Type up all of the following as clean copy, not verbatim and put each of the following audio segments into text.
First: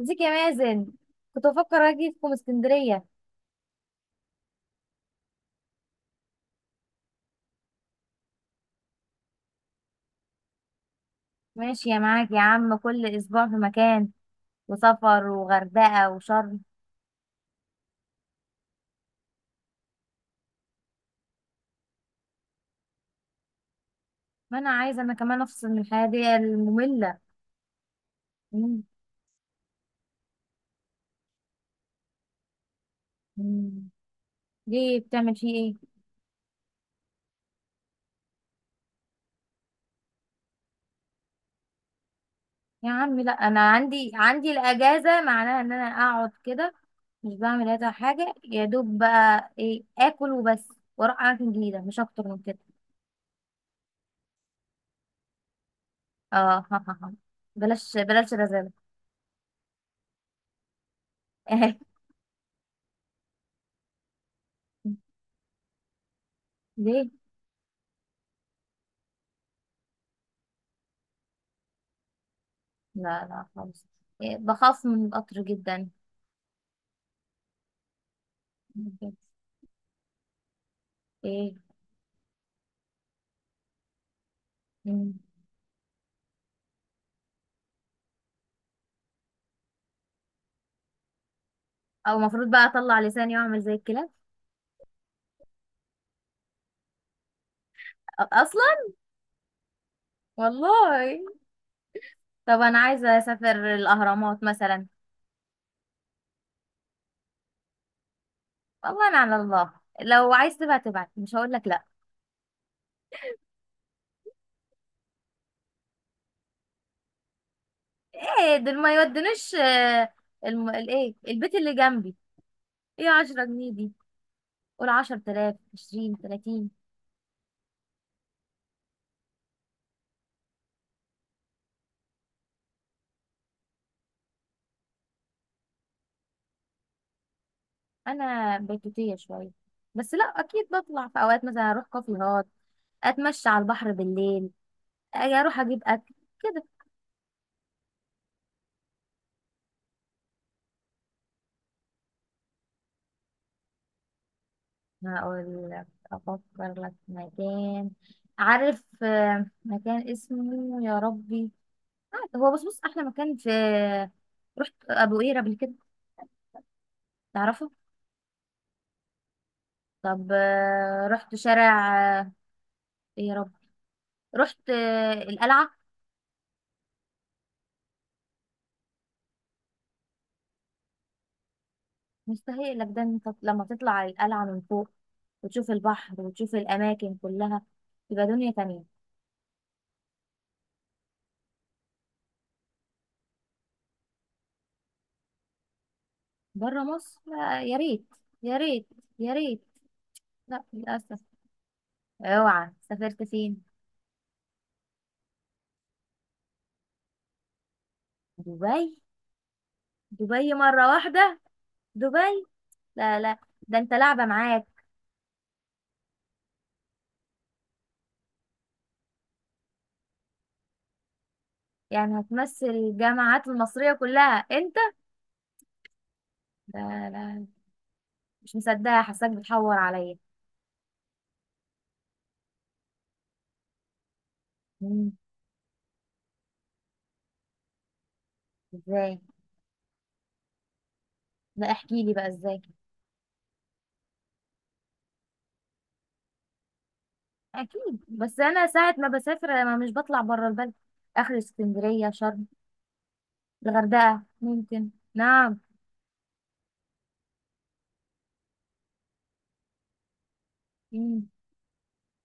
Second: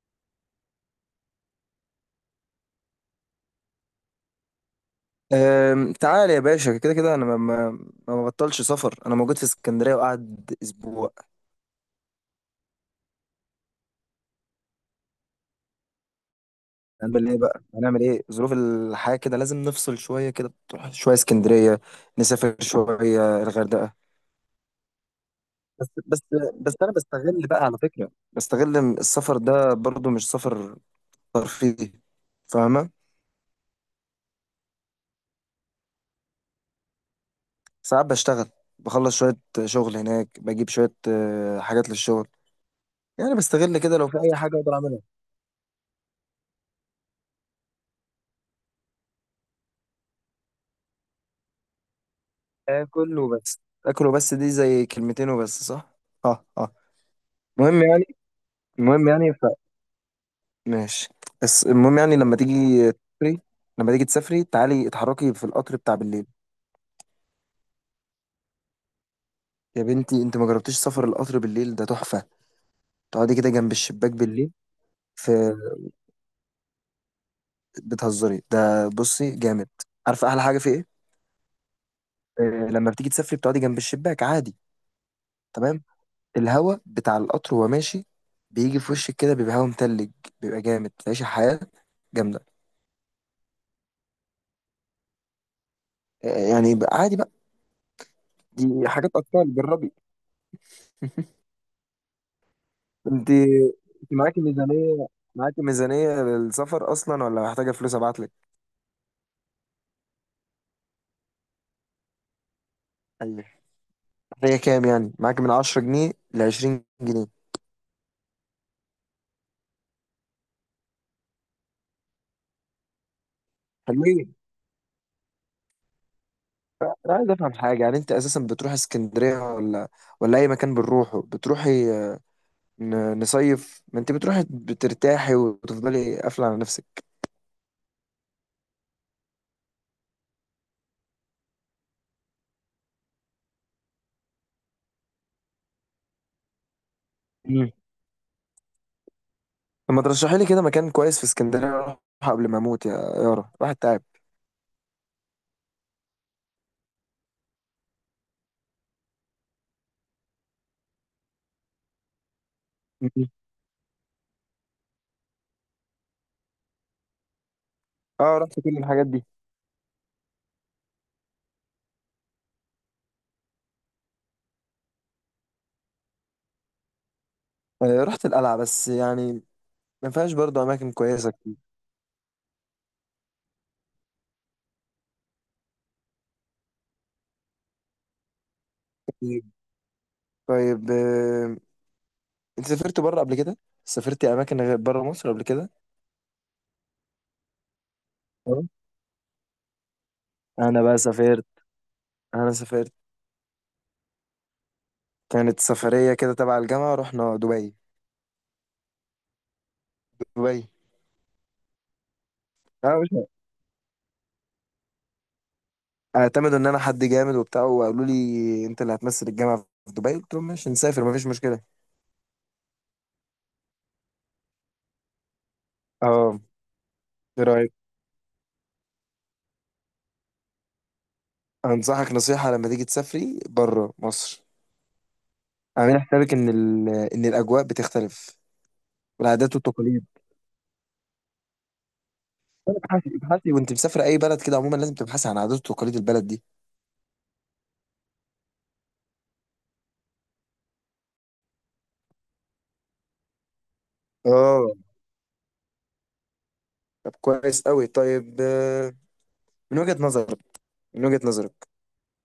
ازيك يا مازن؟ كنت بفكر اجيكم اسكندريه. تعال يا باشا، كده كده انا ما ببطلش سفر. انا موجود في اسكندريه وقعد اسبوع. ماشي يا معاك يا عم كل اسبوع في مكان وسفر وغردقه وشرم. هنعمل ايه بقى هنعمل ايه ظروف الحياه كده، لازم نفصل شويه، كده تروح شويه اسكندريه، نسافر شويه الغردقه. ما انا عايزه انا كمان افصل من بس الحياه بس دي بس انا الممله. بستغل بقى، على فكره، بستغل مم. إن السفر ده برضو مش سفر ترفيهي، فاهمه؟ مم. ليه بتعمل فيه ايه؟ ساعات بشتغل، بخلص شويه شغل هناك، بجيب شويه حاجات للشغل. يا عم لا يعني انا بستغل كده لو عندي في اي عندي حاجه اقدر اعملها. الاجازه معناها ان انا اقعد كده، مش بعمل هذا حاجه يا دوب بقى ايه اكل وبس واروح اماكن جديده مش اكتر من كده. اكل وبس. اكل وبس دي زي كلمتين وبس، صح؟ اه، اه اه. المهم بلاش يعني بلاش رزاله. المهم يعني، ماشي. بس المهم يعني لما تيجي تسافري، تعالي اتحركي في القطر بتاع بالليل. ليه؟ يا بنتي انت ما جربتيش سفر القطر بالليل؟ ده تحفة. لا تقعدي لا كده جنب خالص. الشباك إيه، بالليل. بخاف من القطر في جدا. بتهزري؟ ده بجد. بصي جامد. عارفة احلى حاجة في ايه؟ ايه؟ آه، لما بتيجي تسافري بتقعدي جنب الشباك عادي، مم. تمام. الهوا بتاع القطر وهو ماشي بيجي في وشك كده، بيبقى هوا متلج، بيبقى جامد، تعيشي حياة او جامدة. المفروض بقى اطلع لساني واعمل زي الكلاب. يعني بقى عادي بقى، اصلا دي حاجات اكتر جربي. والله. طب انا عايزه انت اسافر انت معاكي الاهرامات مثلا. ميزانيه معاكي ميزانيه للسفر اصلا ولا محتاجه فلوس ابعت لك؟ والله انا على الله، لو عايز تبعت تبعت مش هقول لك لا. ايوه، محتاجه كام يعني؟ معاكي من 10 جنيه ل 20 جنيه؟ ايه دول ما يودنوش؟ الايه البيت اللي جنبي. ايه 10 جنيه دي؟ حلوين. قول 10,000 20 30. انا عايز افهم حاجه، يعني انت اساسا بتروح اسكندريه ولا اي مكان بنروحه بتروحي؟ نصيف، ما انت بتروحي بترتاحي وتفضلي قافله على نفسك. انا بيتوتيه شويه، بس لا اكيد بطلع في اوقات مثلا اروح كافيهات، اتمشى على البحر بالليل، اجي اروح اجيب اكل كده. مم. طب ما ترشحي لي كده مكان كويس في اسكندريه اروح قبل ما اموت يا يارا، واحد تعب. هقول لك افكر لك في مكان. عارف مكان اسمه يا ربي. هو بص بص احلى مم. مكان في. رحت ابو قير قبل كده؟ تعرفه؟ اه، رحت كل الحاجات دي. طب رحت شارع إيه يا رب. رحت القلعه. رحت القلعة، بس يعني ما فيهاش برضه أماكن كويسة كتير. مستحيل لك ده، انت لما تطلع على القلعه من فوق وتشوف البحر وتشوف الاماكن كلها تبقى دنيا تانية. طيب، طيب، أنت سافرت بره قبل كده؟ سافرتي أماكن غير بره مصر قبل كده؟ بره مصر لا، يا ريت. يا أه. ريت يا ريت. لا أنا بقى للاسف. سافرت. أنا اوعى؟ سافرت. سافرت فين؟ كانت سفرية كده تبع الجامعة، رحنا دبي. دبي؟ دبي دبي. مرة واحدة. دبي. أنا مش... لا لا، ده انت لعبة معاك. اعتمدوا إن أنا حد جامد وبتاع وقالوا لي أنت اللي هتمثل الجامعة في دبي، قلت لهم ماشي نسافر مفيش مشكلة. يعني هتمثل الجامعات المصرية كلها انت؟ أه. لا إيه لا، رأيك؟ مش مصدقة، حاساك بتحور عليا. أنصحك نصيحة، لما تيجي تسافري بره مصر مم. اعملي حسابك إن إن الأجواء بتختلف، ازاي؟ والعادات والتقاليد. لا احكي لي بقى ازاي. ابحثي، ابحثي وانت مسافرة اي بلد كده عموما لازم تبحثي عن عادات وتقاليد البلد دي. اكيد، بس انا ساعة ما بسافر انا مش بطلع بره البلد، اخر اسكندرية، شرم، الغردقة اه. ممكن. نعم. طب كويس قوي. طيب، من وجهة نظرك من وجهة مم. نظرك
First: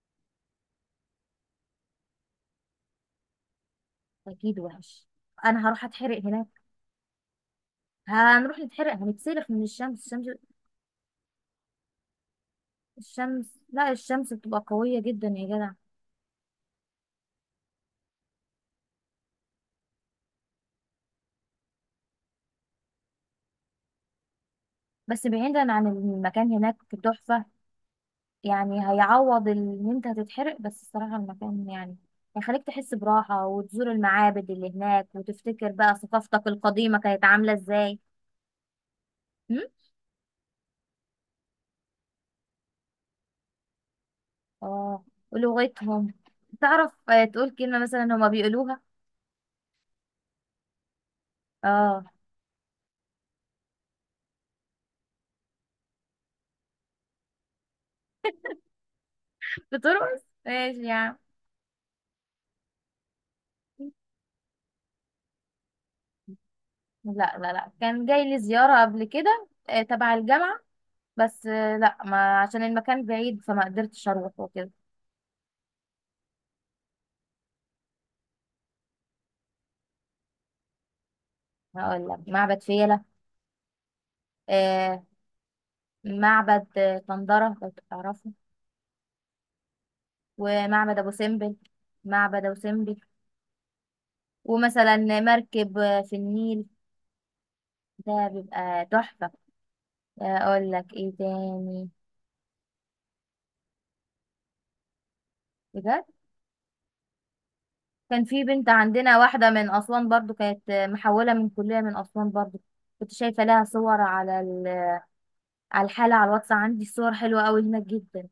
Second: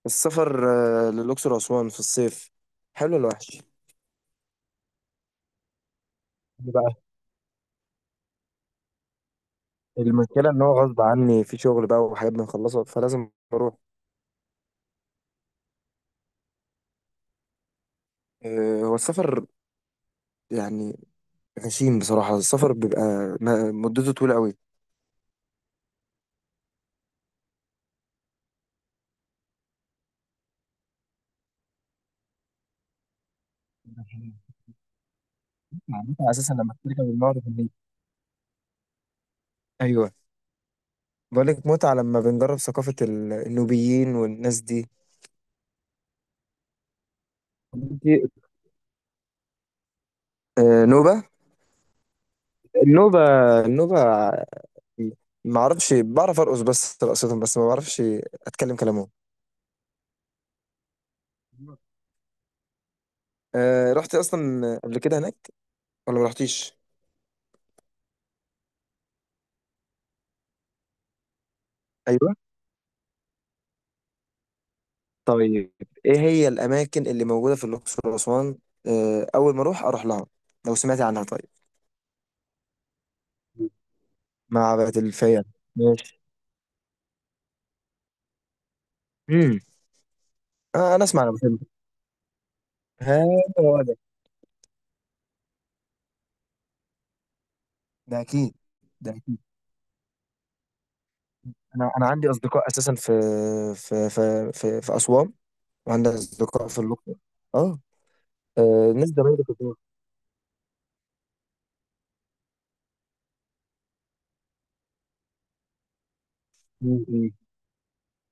السفر للأقصر وأسوان في الصيف، حلو ولا وحش؟ اكيد وحش، انا هروح اتحرق هناك. ليه بقى؟ هنروح نتحرق هنتسلخ من الشمس الشمس المشكلة ان هو غصب عني في شغل بقى وحاجات بنخلصها فلازم الشمس. اروح. لا الشمس بتبقى قوية جدا يا جدع. هو السفر يعني غشيم بصراحة، السفر بيبقى مدته طويلة قوي. بس بعيدا عن المكان هناك تحفة، يعني هيعوض ان انت هتتحرق، بس الصراحة المكان يعني هيخليك تحس براحة وتزور المعابد اللي هناك وتفتكر بقى معناتها ثقافتك اساسا لما القديمة بتركب كانت المعرض عاملة النيل. ازاي. هم؟ ايوه. بقولك متعة لما بنجرب ثقافة النوبيين والناس اه. ولغتهم. تعرف تقول كلمة مثلا دي. هما بيقولوها. نوبة. اه. النوبة. النوبة. ما اعرفش، بعرف ارقص بس رقصتهم، بس ما بعرفش اتكلم كلامهم. بترقص ماشي يا عم. رحت اصلا قبل كده هناك ولا ما رحتيش؟ لا لا لا، كان جاي لي زيارة قبل كده تبع الجامعة. بس لا، ايوه. ما عشان المكان بعيد فما قدرتش اروح وكده. طيب، ايه هي الاماكن اللي موجودة في الاقصر واسوان اول ما اروح اروح لها لو سمعتي عنها؟ طيب. هقول لك معبد فيلة. معبد آه. الفيلة. ماشي. معبد طندرة لو تعرفه. امم ومعبد انا ابو اسمع، انا سمبل. بحب. معبد ابو سمبل. ها، هو ده. ومثلا مركب في النيل ده ده اكيد. بيبقى ده تحفة. اكيد. اقول لك ايه تاني. انا عندي اصدقاء اساسا في, اسوان. بجد؟ وعندك أصدقاء في اللقاء. آه. كان في بنت ناس عندنا زمايلي في واحدة من الدور. أسوان برضو، كانت محولة من كلية من أسوان برضو. كنت شايفة لها صور على على الحالة، على الواتس عندي م- صور م. حلوة أوي هناك جدا.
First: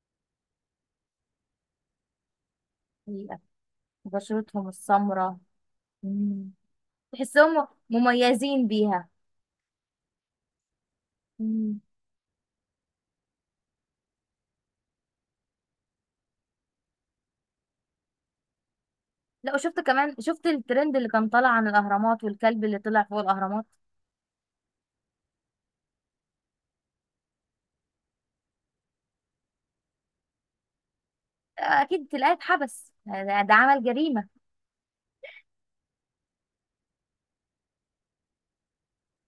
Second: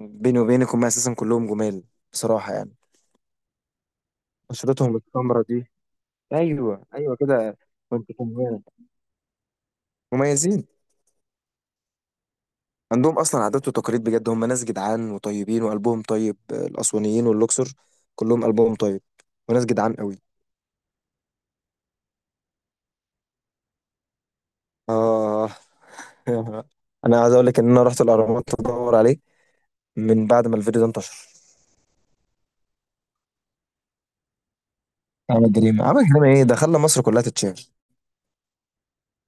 بيني وبينك هم أساسا كلهم جمال، بصراحة يعني. حقيقة. بشرتهم بشرتهم السمراء. السمرة دي، مم. أيوه، أيوه كده. تحسهم وأنت فاهمان. مميزين بيها. مميزين. مم. عندهم أصلا عادات وتقاليد بجد، هم ناس جدعان وطيبين وقلبهم طيب. الأسوانيين واللوكسور كلهم قلبهم طيب لا، وناس وشفت جدعان كمان قوي. شفت الترند اللي كان طالع عن الاهرامات والكلب اللي طلع فوق الاهرامات. آه أنا عايز أقول لك إن أنا رحت الأهرامات أدور عليه من بعد ما الفيديو ده انتشر. اكيد تلاقيه اتحبس، ده عمل جريمه. عمل جريمة، عمل جريمة، إيه ده، خلى مصر كلها تتشهر.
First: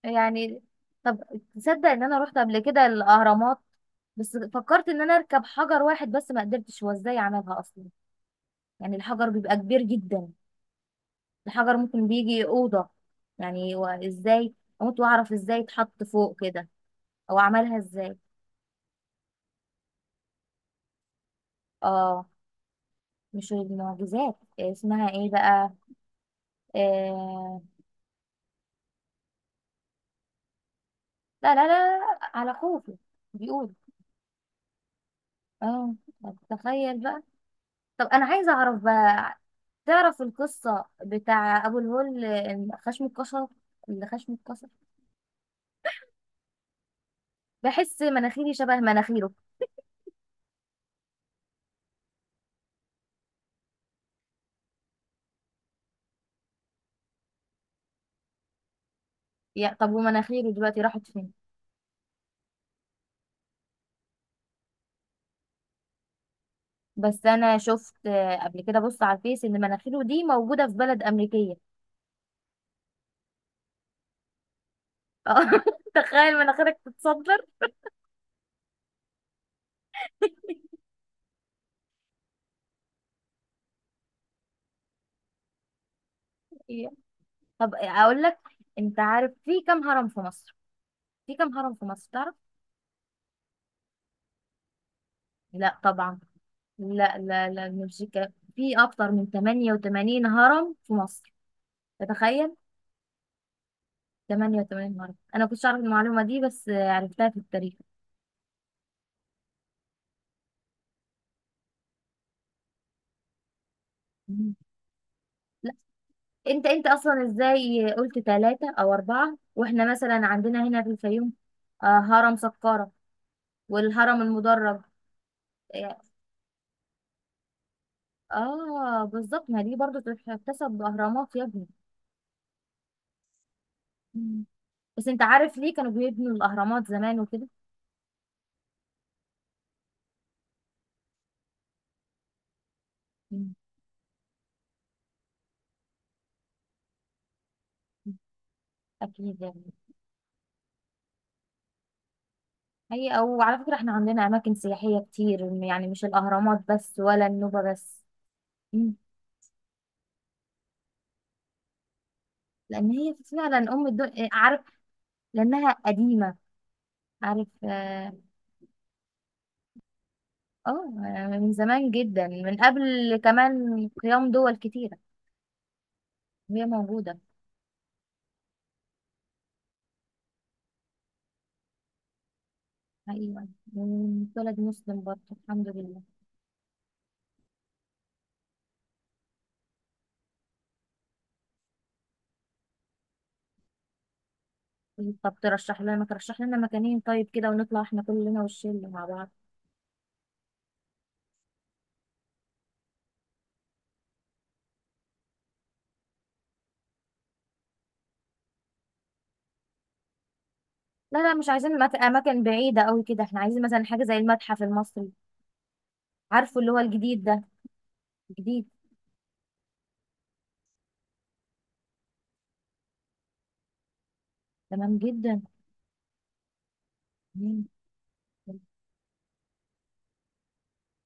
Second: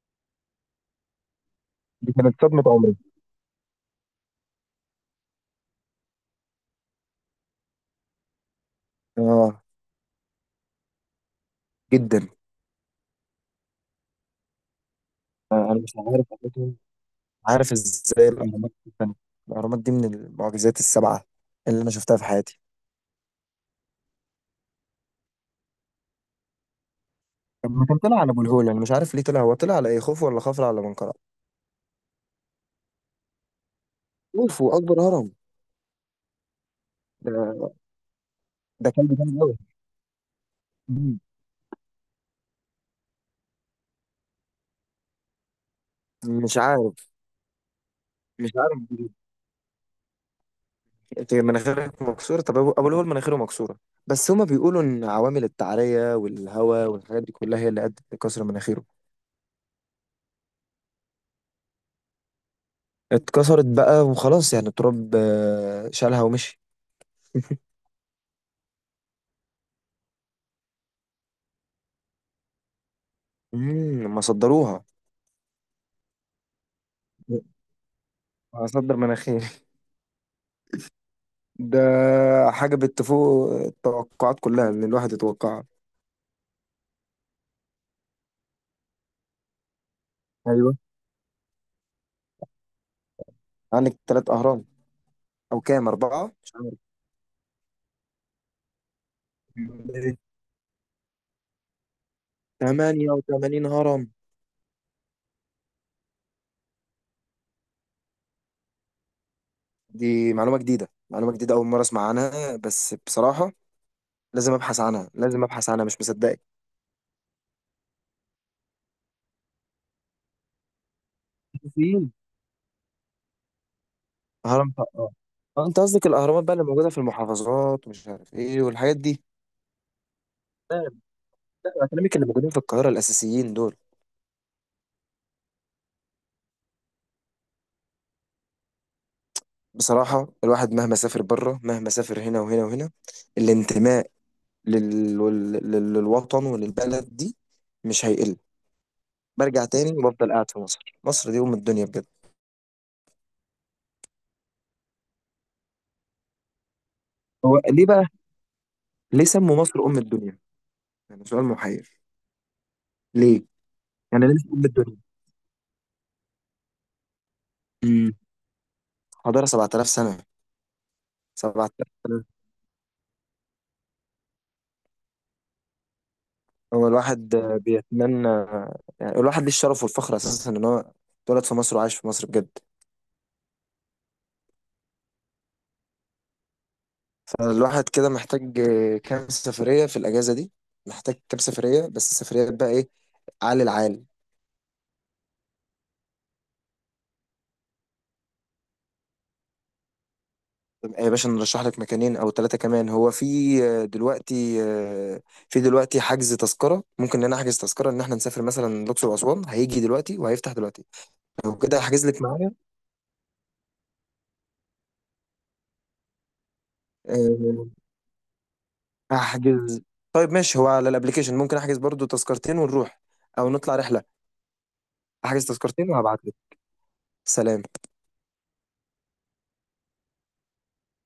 يعني. طب تصدق ان دي انا رحت كانت قبل صدمة كده عمري. الاهرامات؟ بس فكرت ان انا اركب حجر واحد بس ما قدرتش، هو ازاي عملها اصلا؟ يعني الحجر بيبقى اه، كبير جدا، الحجر ممكن جدا. بيجي اوضه. يعني هو ازاي؟ اموت واعرف ازاي انا مش اتحط عارف فوق كده أساساً، او عارف عملها ازاي. ازاي الاهرامات دي اتبنت؟ الاهرامات دي من المعجزات السبعه اللي انا شفتها في اه. حياتي. مش المعجزات اسمها ايه بقى؟ آه... لما كان طلع على ابو الهول، انا مش عارف ليه طلع، هو طلع على ايه، خوفو ولا خفرع ولا منقرع؟ لا لا لا، على خوفي بيقول. خوفو اكبر هرم. اه. تخيل بقى. ده طب انا عايزه اعرف ده كان بقى. جامد قوي. تعرف القصه مم. بتاع ابو الهول خشم اتكسر؟ اللي خشم اتكسر، مش عارف بحس مش مناخيري شبه عارف بجد. مناخيره. انت مناخيرك مكسوره؟ طب ابو أبو الهول مناخيره مكسوره، بس هما بيقولوا ان عوامل التعريه والهواء والحاجات دي كلها هي اللي ادت لكسر مناخيره. يا طب، ومناخيره دلوقتي راحت فين؟ اتكسرت بقى وخلاص يعني، التراب شالها ومشي. بس انا شفت قبل كده بص على الفيس ان مناخيره دي موجوده في بلد امريكيه. ما صدروها. اه تخيل مناخيرك تتصدر. هصدر مناخيري. ده حاجة بتفوق التوقعات كلها اللي الواحد يتوقعها. طب اقول لك، انت عارف في كام هرم في مصر؟ ايوه. في كم هرم في مصر تعرف؟ عندك ثلاث أهرام أو لا كام، طبعا. أربعة، مش لا لا لا مش كده. في أكتر من عارف. 88 هرم في مصر. تتخيل؟ 88 هرم! 88 هرم. أنا كنتش أعرف المعلومة دي بس عرفتها في التاريخ. دي معلومة جديدة، أول مرة أسمع عنها. بس بصراحة لازم مم. أبحث عنها لازم أبحث لا، عنها مش مصدقك. أنت أصلا إزاي قلت ثلاثة أو أربعة وإحنا مثلا عندنا هنا في الفيوم فين؟ هرم سقارة والهرم هرم المدرج. طقطقة. اه، انت آه قصدك الاهرامات بقى اللي موجوده في المحافظات ومش عارف ايه والحاجات دي. بالظبط، ما دي برضو تحتسب لا، بأهرامات يا ابني. لا، انا كلامي كانوا موجودين في القاهره الاساسيين دول. مم. بس أنت عارف ليه كانوا بيبنوا الأهرامات زمان وكده؟ بصراحة الواحد مهما سافر بره، مهما سافر هنا وهنا وهنا، مم. الانتماء للوطن وللبلد دي مش هيقل. أكيد برجع يعني. تاني وبفضل قاعد في مصر، مصر دي أم الدنيا بجد. هي او على فكرة احنا عندنا اماكن سياحية كتير يعني مش الاهرامات بس ولا هو النوبة ليه بس. بقى؟ مم. ليه سموا مصر أم الدنيا؟ يعني سؤال محير. لان هي ليه فعلا ام يعني الدنيا، ليه عارف. أم الدنيا؟ لانها قديمة، عارف. اه. امم حضارة 7000 سنة، من 7000 زمان سنة. جدا من قبل كمان قيام دول كتيرة وهي هو موجودة. الواحد بيتمنى، يعني الواحد ليه الشرف والفخر أساسا إن هو اتولد في مصر وعايش في مصر بجد. ايوه. ولد مسلم برضه الحمد لله. فالواحد كده محتاج كام سفرية في الأجازة دي، محتاج كام سفرية، بس السفريات بقى إيه؟ عال العال. طب ترشح لنا ترشح لنا مكانين طيب كده ونطلع احنا كلنا والشله مع بعض. يا باشا نرشح لك مكانين أو ثلاثة كمان. هو في دلوقتي في دلوقتي حجز تذكرة، ممكن إن أنا أحجز تذكرة إن إحنا نسافر مثلا الأقصر وأسوان، هيجي دلوقتي وهيفتح دلوقتي. لا لا مش لو كده عايزين هحجز لك اماكن معايا. بعيده قوي كده، احنا عايزين مثلا حاجه زي المتحف المصري. عارفه اللي هو الجديد ده. آه، جديد. هحجز. طيب ماشي، هو على الأبليكيشن ممكن أحجز برضو تذكرتين ونروح أو نطلع رحلة. تمام جدا. أحجز تذكرتين وهبعت لك. سلام. مم.